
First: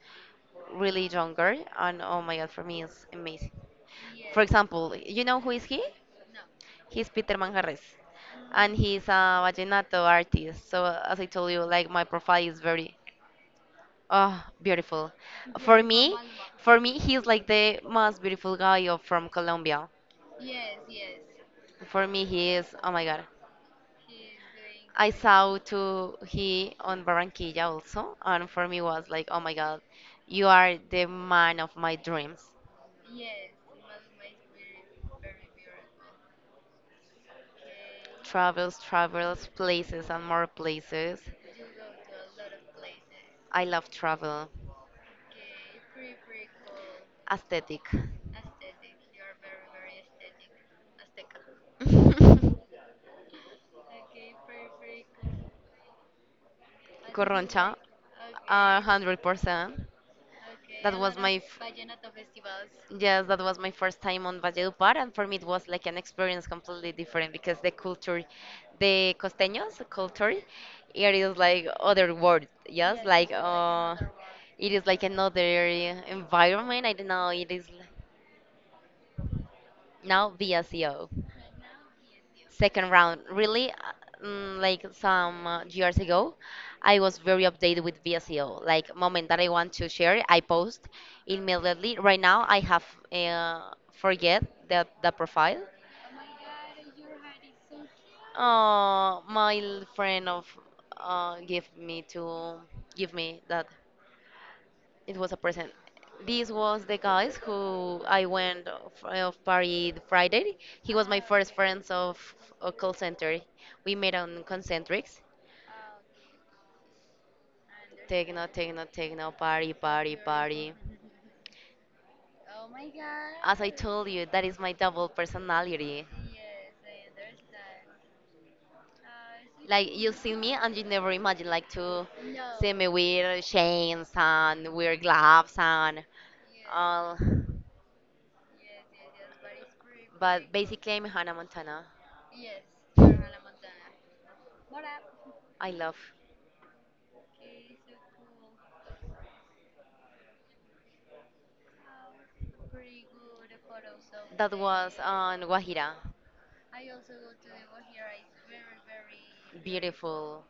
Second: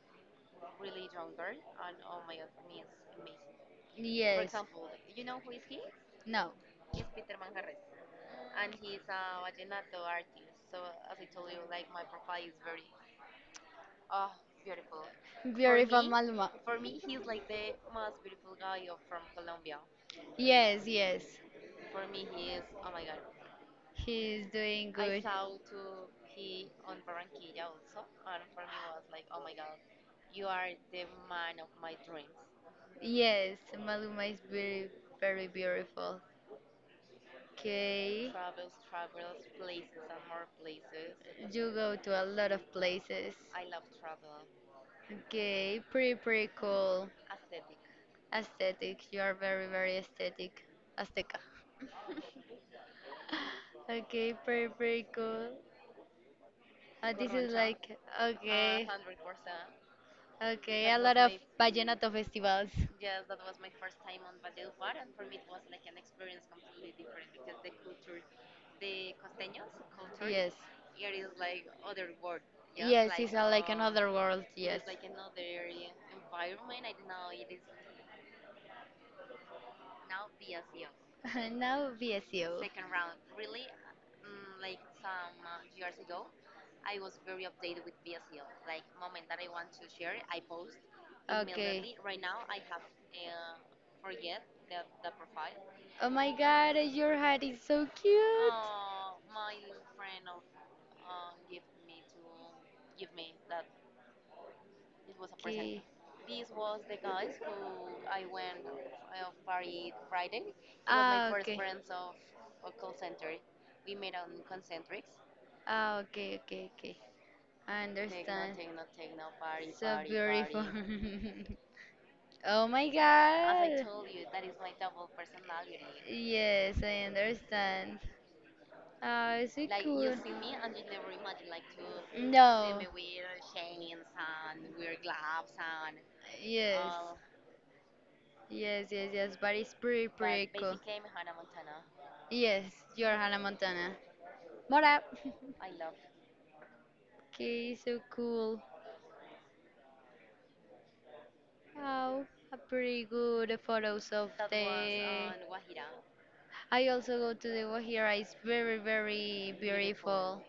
[SPEAKER 2] really younger, and oh my god, for me, it's amazing.
[SPEAKER 1] For
[SPEAKER 2] For
[SPEAKER 1] yes.
[SPEAKER 2] example, you know who is he?
[SPEAKER 1] No.
[SPEAKER 2] He's Peter Manjarres, and he's a vallenato artist. So as I told you, like my profile is very, oh, beautiful.
[SPEAKER 1] For
[SPEAKER 2] For
[SPEAKER 1] beautiful
[SPEAKER 2] me,
[SPEAKER 1] Maluma.
[SPEAKER 2] for me, he's like the most beautiful guy of, from Colombia.
[SPEAKER 1] Yes, yes.
[SPEAKER 2] For me, he is, oh my god.
[SPEAKER 1] He's doing
[SPEAKER 2] I
[SPEAKER 1] good.
[SPEAKER 2] saw too
[SPEAKER 1] Too.
[SPEAKER 2] he on Barranquilla also, and for me was like, oh my God, you are the man of my dreams.
[SPEAKER 1] Yes, Maluma is very, very beautiful. Okay.
[SPEAKER 2] Travels, travels, places, and more places.
[SPEAKER 1] You go to a lot of places.
[SPEAKER 2] I love travel.
[SPEAKER 1] Okay, pretty, pretty cool.
[SPEAKER 2] Aesthetic.
[SPEAKER 1] Aesthetic. You are very, very aesthetic. Azteca.
[SPEAKER 2] <laughs>
[SPEAKER 1] Okay, pretty, pretty cool. This is
[SPEAKER 2] Corroncha,
[SPEAKER 1] like, a
[SPEAKER 2] a
[SPEAKER 1] okay,
[SPEAKER 2] hundred percent.
[SPEAKER 1] okay,
[SPEAKER 2] That
[SPEAKER 1] a
[SPEAKER 2] was
[SPEAKER 1] lot of
[SPEAKER 2] my. F-
[SPEAKER 1] my vallenato festivals.
[SPEAKER 2] Yes, that was my first time on Valledupar, and for me it was like an experience completely different because the culture, the costeños culture, it is like other world. Yes, like
[SPEAKER 1] Uh, world.
[SPEAKER 2] it is like another environment. I don't know. Now VSEO.
[SPEAKER 1] <laughs> Now VSU.
[SPEAKER 2] Second round. Really, like some years ago, I was very updated with VSEO. Like moment that I want to share, I post immediately. Right now, I have uh, forget the profile.
[SPEAKER 1] Oh my god, your hat is so cute.
[SPEAKER 2] Friend of give me to give me that it was a present.
[SPEAKER 1] Okay.
[SPEAKER 2] This was the guys who I went of party the
[SPEAKER 1] it
[SPEAKER 2] Friday. He
[SPEAKER 1] was
[SPEAKER 2] was my first friends of a call center. We met on Concentrics.
[SPEAKER 1] Ah, okay, okay, okay. I
[SPEAKER 2] Techno,
[SPEAKER 1] techno
[SPEAKER 2] techno, techno, party, party, party.
[SPEAKER 1] party. <laughs> Oh my As
[SPEAKER 2] As I
[SPEAKER 1] I
[SPEAKER 2] told you, that
[SPEAKER 1] god.
[SPEAKER 2] is my double personality.
[SPEAKER 1] Yes, I understand. Oh, it's so
[SPEAKER 2] Like you
[SPEAKER 1] cool.
[SPEAKER 2] see me and you never imagine like to
[SPEAKER 1] see No.
[SPEAKER 2] see me with chains and weird gloves and
[SPEAKER 1] Yes.
[SPEAKER 2] all.
[SPEAKER 1] Yes, yes, yes. But pretty
[SPEAKER 2] But
[SPEAKER 1] cool.
[SPEAKER 2] basically, I'm Hannah Montana.
[SPEAKER 1] Yes, you're Hannah Montana. What up? <laughs>
[SPEAKER 2] I love.
[SPEAKER 1] Okay, so cool. Oh, a pretty good photos of
[SPEAKER 2] That was
[SPEAKER 1] the
[SPEAKER 2] on Guajira.
[SPEAKER 1] I also go to the Guajira. It's very, very
[SPEAKER 2] Beautiful,
[SPEAKER 1] beautiful.
[SPEAKER 2] beautiful.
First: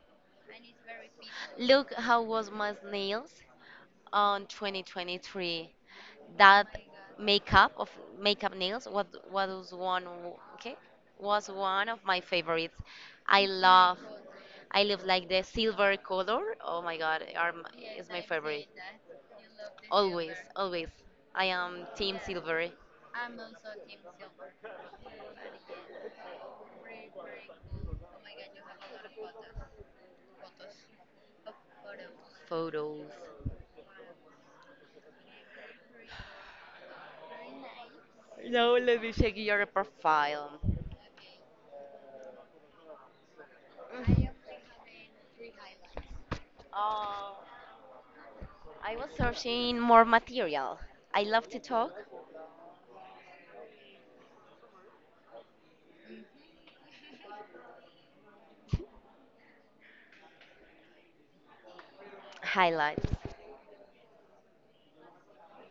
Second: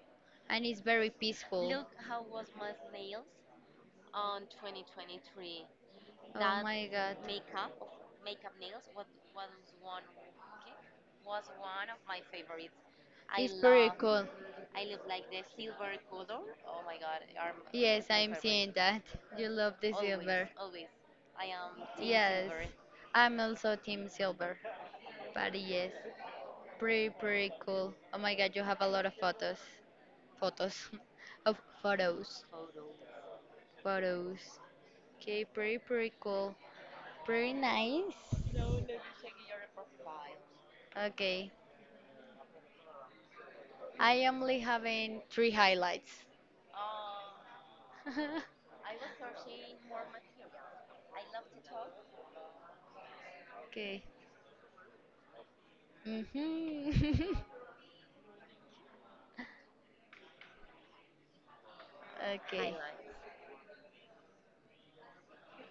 [SPEAKER 1] And it's very peaceful.
[SPEAKER 2] Look how was my nails on 2023. Oh,
[SPEAKER 1] Oh
[SPEAKER 2] that
[SPEAKER 1] my god.
[SPEAKER 2] my makeup of makeup nails what was one w- okay was one of my favorites. I It's
[SPEAKER 1] It's very
[SPEAKER 2] love
[SPEAKER 1] cool.
[SPEAKER 2] I love like the silver color. Oh my God,
[SPEAKER 1] Yes,
[SPEAKER 2] is my
[SPEAKER 1] I'm
[SPEAKER 2] favorite.
[SPEAKER 1] seeing that. You love the
[SPEAKER 2] Always,
[SPEAKER 1] silver.
[SPEAKER 2] always. I am team, yeah,
[SPEAKER 1] Yes,
[SPEAKER 2] silver
[SPEAKER 1] I'm also team silver. But yes, pretty, pretty cool. Oh my god, you have a lot of photos. Photos. <laughs> Of photos,
[SPEAKER 2] photos.
[SPEAKER 1] photos. Okay, pretty, pretty cool. Pretty nice.
[SPEAKER 2] No, let me check your profile.
[SPEAKER 1] Okay, I am only having three highlights.
[SPEAKER 2] Uh,
[SPEAKER 1] <laughs>
[SPEAKER 2] I was searching more material. I love to talk.
[SPEAKER 1] Okay. Mhm. <laughs> Okay.
[SPEAKER 2] Highlights.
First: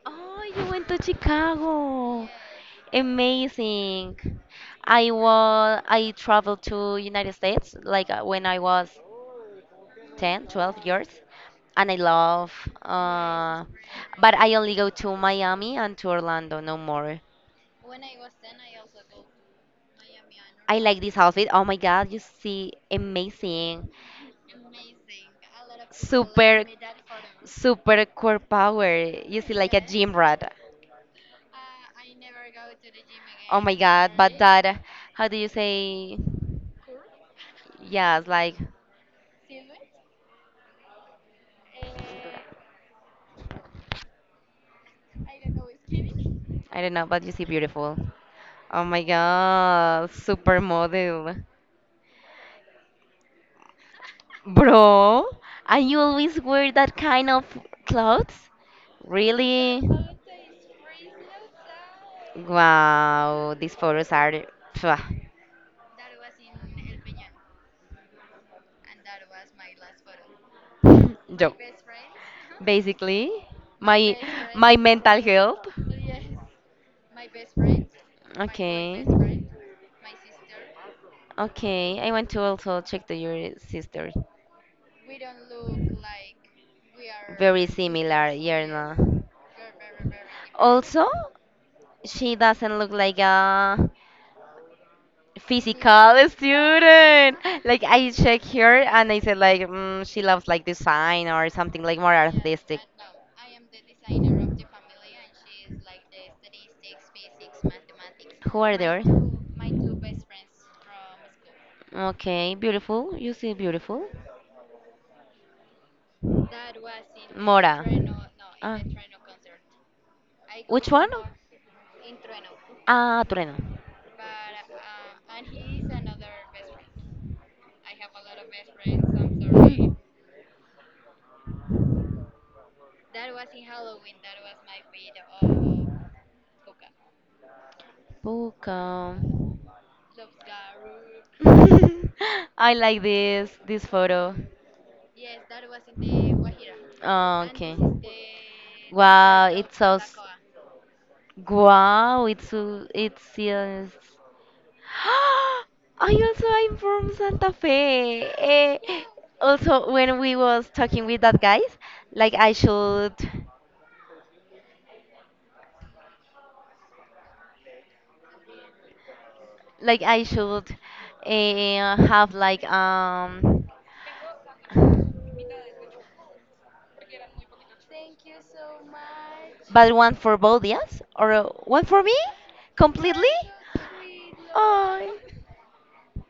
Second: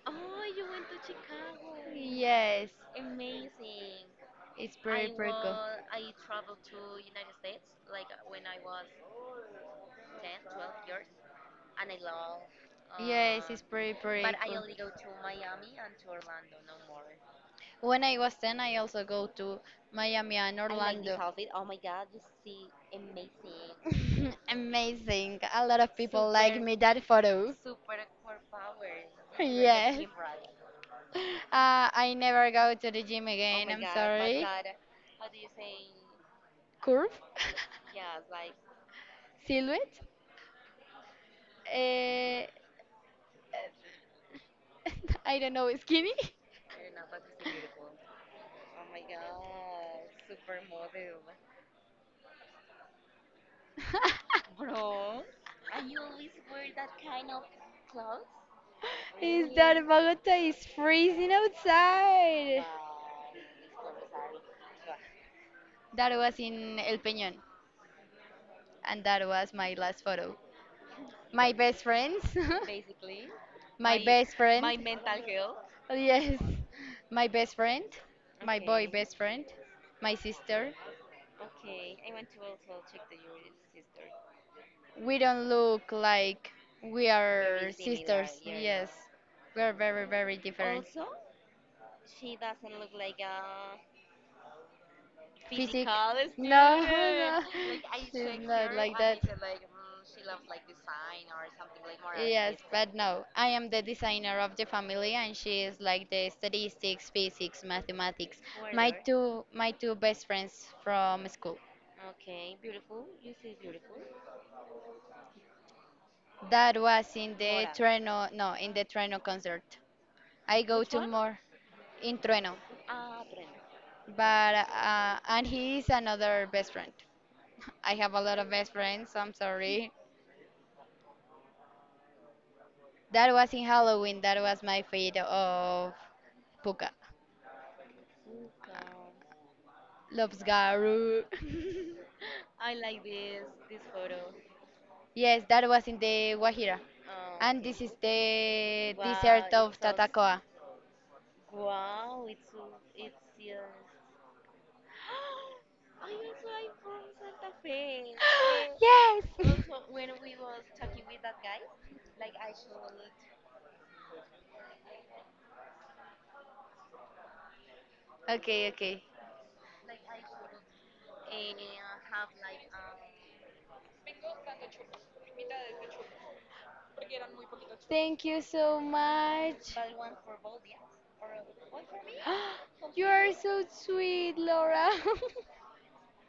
[SPEAKER 2] Oh, you went to Chicago.
[SPEAKER 1] Yes,
[SPEAKER 2] Amazing.
[SPEAKER 1] it's pretty, pretty cool.
[SPEAKER 2] I traveled to United States like when I was 10, 12 years and I love
[SPEAKER 1] Yes, it's
[SPEAKER 2] uh
[SPEAKER 1] pretty, pretty
[SPEAKER 2] but I only go
[SPEAKER 1] cool.
[SPEAKER 2] to Miami and to Orlando, no more.
[SPEAKER 1] When I was 10, I also go to Miami and
[SPEAKER 2] I like this
[SPEAKER 1] Orlando.
[SPEAKER 2] outfit. Oh my god, you see, amazing.
[SPEAKER 1] <laughs> Amazing. A lot of people like
[SPEAKER 2] Super,
[SPEAKER 1] me that photo.
[SPEAKER 2] super core power.
[SPEAKER 1] <laughs>
[SPEAKER 2] You see, like a
[SPEAKER 1] Yes. <laughs>
[SPEAKER 2] gym rat.
[SPEAKER 1] I never go to the gym, oh,
[SPEAKER 2] Oh
[SPEAKER 1] again.
[SPEAKER 2] my
[SPEAKER 1] I'm
[SPEAKER 2] god, but
[SPEAKER 1] sorry.
[SPEAKER 2] that, how do you say?
[SPEAKER 1] Curve?
[SPEAKER 2] Yes, like,
[SPEAKER 1] <laughs> Silhouette? Uh, <laughs> I don't know. Skinny?
[SPEAKER 2] I don't know, but you see, beautiful. Oh my god, supermodel.
[SPEAKER 1] <laughs>
[SPEAKER 2] Bro, and you always wear that kind of clothes?
[SPEAKER 1] Is that
[SPEAKER 2] Really?
[SPEAKER 1] really? Bogota is freezing outside?
[SPEAKER 2] Wow, these photos are.
[SPEAKER 1] That was in El Peñón, and that was my last photo.
[SPEAKER 2] <laughs>
[SPEAKER 1] My
[SPEAKER 2] Yo.
[SPEAKER 1] best friends. <laughs>
[SPEAKER 2] Basically
[SPEAKER 1] My
[SPEAKER 2] my
[SPEAKER 1] best friend.
[SPEAKER 2] mental health,
[SPEAKER 1] Yes. My best friend. My boy
[SPEAKER 2] okay.
[SPEAKER 1] best friend. My sister.
[SPEAKER 2] Okay, I want to also check to your sister.
[SPEAKER 1] We don't look like we, Very,
[SPEAKER 2] Very
[SPEAKER 1] are
[SPEAKER 2] similar,
[SPEAKER 1] sisters.
[SPEAKER 2] yeah,
[SPEAKER 1] Yes.
[SPEAKER 2] no.
[SPEAKER 1] We're very, very different.
[SPEAKER 2] Also she doesn't look like a
[SPEAKER 1] Physic. No,
[SPEAKER 2] physical
[SPEAKER 1] <laughs>
[SPEAKER 2] student.
[SPEAKER 1] no,
[SPEAKER 2] Like I
[SPEAKER 1] she's
[SPEAKER 2] check
[SPEAKER 1] not
[SPEAKER 2] her
[SPEAKER 1] like
[SPEAKER 2] and
[SPEAKER 1] that.
[SPEAKER 2] I said like, mm, she loves like design or something like more
[SPEAKER 1] Yes,
[SPEAKER 2] artistic.
[SPEAKER 1] but no, I am the designer of the family, and she is like the statistics, physics, mathematics.
[SPEAKER 2] Who are
[SPEAKER 1] My
[SPEAKER 2] there?
[SPEAKER 1] two, my two best friends from school.
[SPEAKER 2] Okay, beautiful. You see, beautiful.
[SPEAKER 1] That was in the
[SPEAKER 2] Mora.
[SPEAKER 1] Trueno, no, in
[SPEAKER 2] Ah.
[SPEAKER 1] the Trueno concert. I go
[SPEAKER 2] Which
[SPEAKER 1] to
[SPEAKER 2] one?
[SPEAKER 1] more in Trueno,
[SPEAKER 2] Ah, Trueno.
[SPEAKER 1] but and he is another best friend. <laughs> I have a lot of best friends. I'm sorry. That was in Halloween. That was my fate of Puka.
[SPEAKER 2] Puka.
[SPEAKER 1] Lobsgaru.
[SPEAKER 2] <laughs> I
[SPEAKER 1] <laughs>
[SPEAKER 2] like this photo.
[SPEAKER 1] Yes, that was in the Guajira.
[SPEAKER 2] Ah,
[SPEAKER 1] And okay,
[SPEAKER 2] okay.
[SPEAKER 1] this is the
[SPEAKER 2] Wow,
[SPEAKER 1] desert
[SPEAKER 2] it's
[SPEAKER 1] of
[SPEAKER 2] so. s-
[SPEAKER 1] Tatacoa. I
[SPEAKER 2] Wow, it's so. It's. Yes. <gasps> I also am from Santa Fe. Eh,
[SPEAKER 1] Yes. <gasps> Yes!
[SPEAKER 2] also, when
[SPEAKER 1] <laughs>
[SPEAKER 2] we was talking with that guys, like I should,
[SPEAKER 1] Okay, okay.
[SPEAKER 2] like I should, have like
[SPEAKER 1] Thank you so much.
[SPEAKER 2] but one for both, yes, or one for me,
[SPEAKER 1] <gasps> You
[SPEAKER 2] completely.
[SPEAKER 1] are so sweet, Laura.
[SPEAKER 2] Oh,
[SPEAKER 1] <laughs>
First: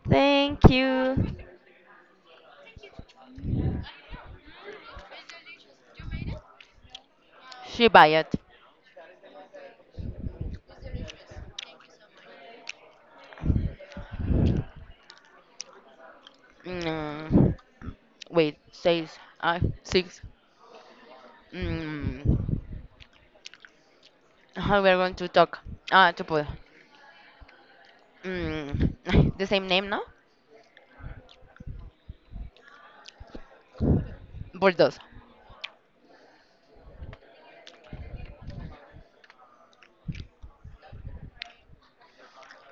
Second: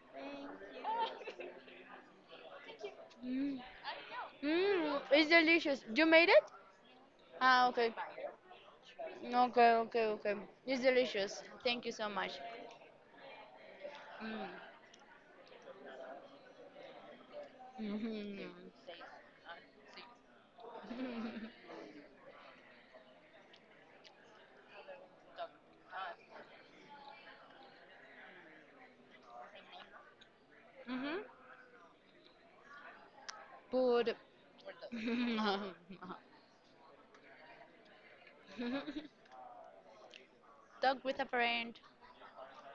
[SPEAKER 2] thank you.
[SPEAKER 1] Mm. Mm, it's delicious. You made it? Ah,
[SPEAKER 2] She
[SPEAKER 1] okay.
[SPEAKER 2] buy it.
[SPEAKER 1] Okay, okay, okay. It's delicious. Thank you so much. Mm.
[SPEAKER 2] Mm,
[SPEAKER 1] Hmm.
[SPEAKER 2] wait, six, six. Mm, how we are going to talk? Ah, to put. Mm, <laughs> the same name, no?
[SPEAKER 1] Hmm. Food.
[SPEAKER 2] Bulldoze.
[SPEAKER 1] <laughs> Talk with a friend.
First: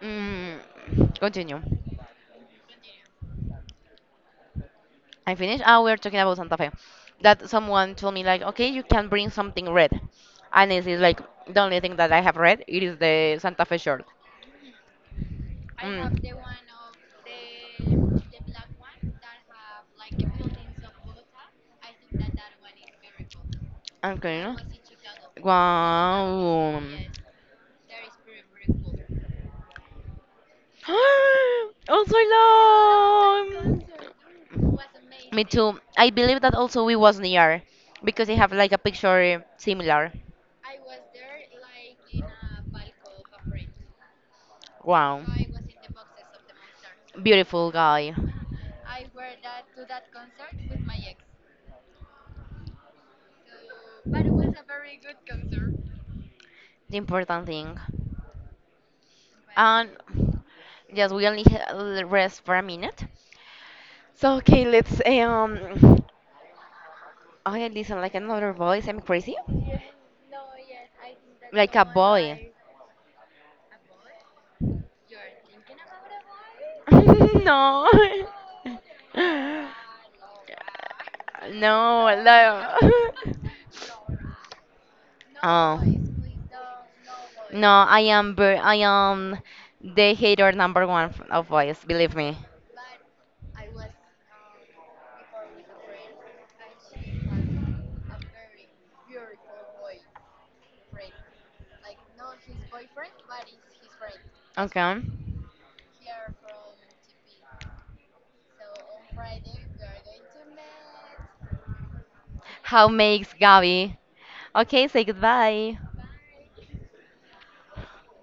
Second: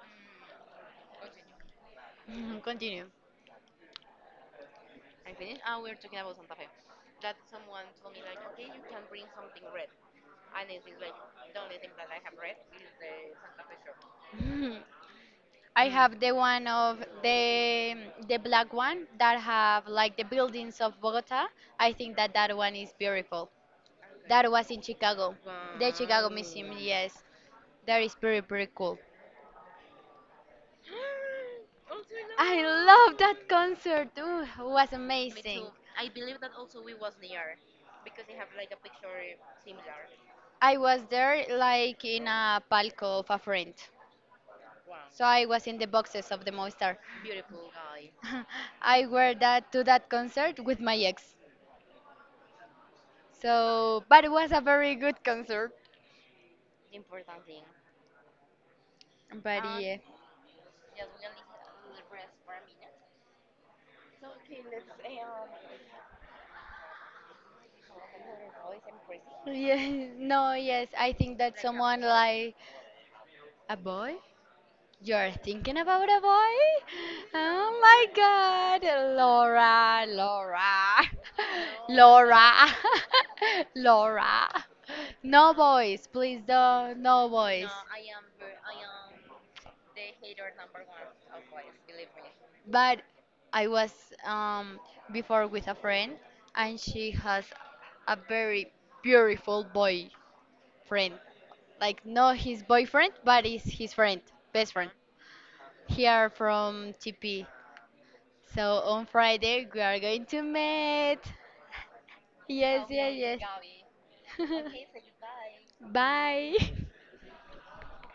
[SPEAKER 2] Mm, continue.
[SPEAKER 1] Mhm, continue.
[SPEAKER 2] I finished. Ah, we are talking about Santa Fe. That someone told me like, okay, you can bring something red, and this is like the only thing that I have read. It is the Santa Fe shirt.
[SPEAKER 1] Mhm. I have
[SPEAKER 2] Mm.
[SPEAKER 1] the one of the the black one that have like the buildings of Bogota. I think that that one is beautiful. That
[SPEAKER 2] Okay.
[SPEAKER 1] was in Chicago, the Chicago, wow, Museum.
[SPEAKER 2] Wow.
[SPEAKER 1] Yes, that is pretty, pretty cool.
[SPEAKER 2] <gasps> Also,
[SPEAKER 1] I love that
[SPEAKER 2] long.
[SPEAKER 1] concert. Ooh, it was Me
[SPEAKER 2] Me
[SPEAKER 1] amazing.
[SPEAKER 2] too. I believe that also we was near because they have like a picture similar.
[SPEAKER 1] I was there like in a palco of a friend.
[SPEAKER 2] Wow.
[SPEAKER 1] So I was in the boxes of the Movistar.
[SPEAKER 2] Beautiful guy.
[SPEAKER 1] <laughs> I were that to that concert with my ex. So, but it was a very good concert.
[SPEAKER 2] The important thing.
[SPEAKER 1] But
[SPEAKER 2] And
[SPEAKER 1] yeah,
[SPEAKER 2] yes, rest for a minute. So okay, let's. Oh, I listen like another voice. I'm crazy.
[SPEAKER 1] yeah, <laughs> no, yes, I think that like a
[SPEAKER 2] Like a
[SPEAKER 1] someone boy,
[SPEAKER 2] boy.
[SPEAKER 1] like a boy. You're thinking about a boy?
[SPEAKER 2] <laughs>
[SPEAKER 1] Oh
[SPEAKER 2] No.
[SPEAKER 1] my God, Laura, Laura, <laughs>
[SPEAKER 2] No, no.
[SPEAKER 1] Laura, <laughs> Laura. No
[SPEAKER 2] <laughs> Oh.
[SPEAKER 1] boys, please don't, no
[SPEAKER 2] No,
[SPEAKER 1] boys.
[SPEAKER 2] I am the hater number one of boys, believe me.
[SPEAKER 1] But I was um, before with a friend, and she has a very beautiful boyfriend. Like not his boyfriend, but is his friend, best friend.
[SPEAKER 2] Okay.
[SPEAKER 1] Here from TP. So on Friday we are going to meet. Yes,
[SPEAKER 2] How makes
[SPEAKER 1] yes,
[SPEAKER 2] Gabby? Okay,
[SPEAKER 1] yes.
[SPEAKER 2] say goodbye.
[SPEAKER 1] <laughs> Bye.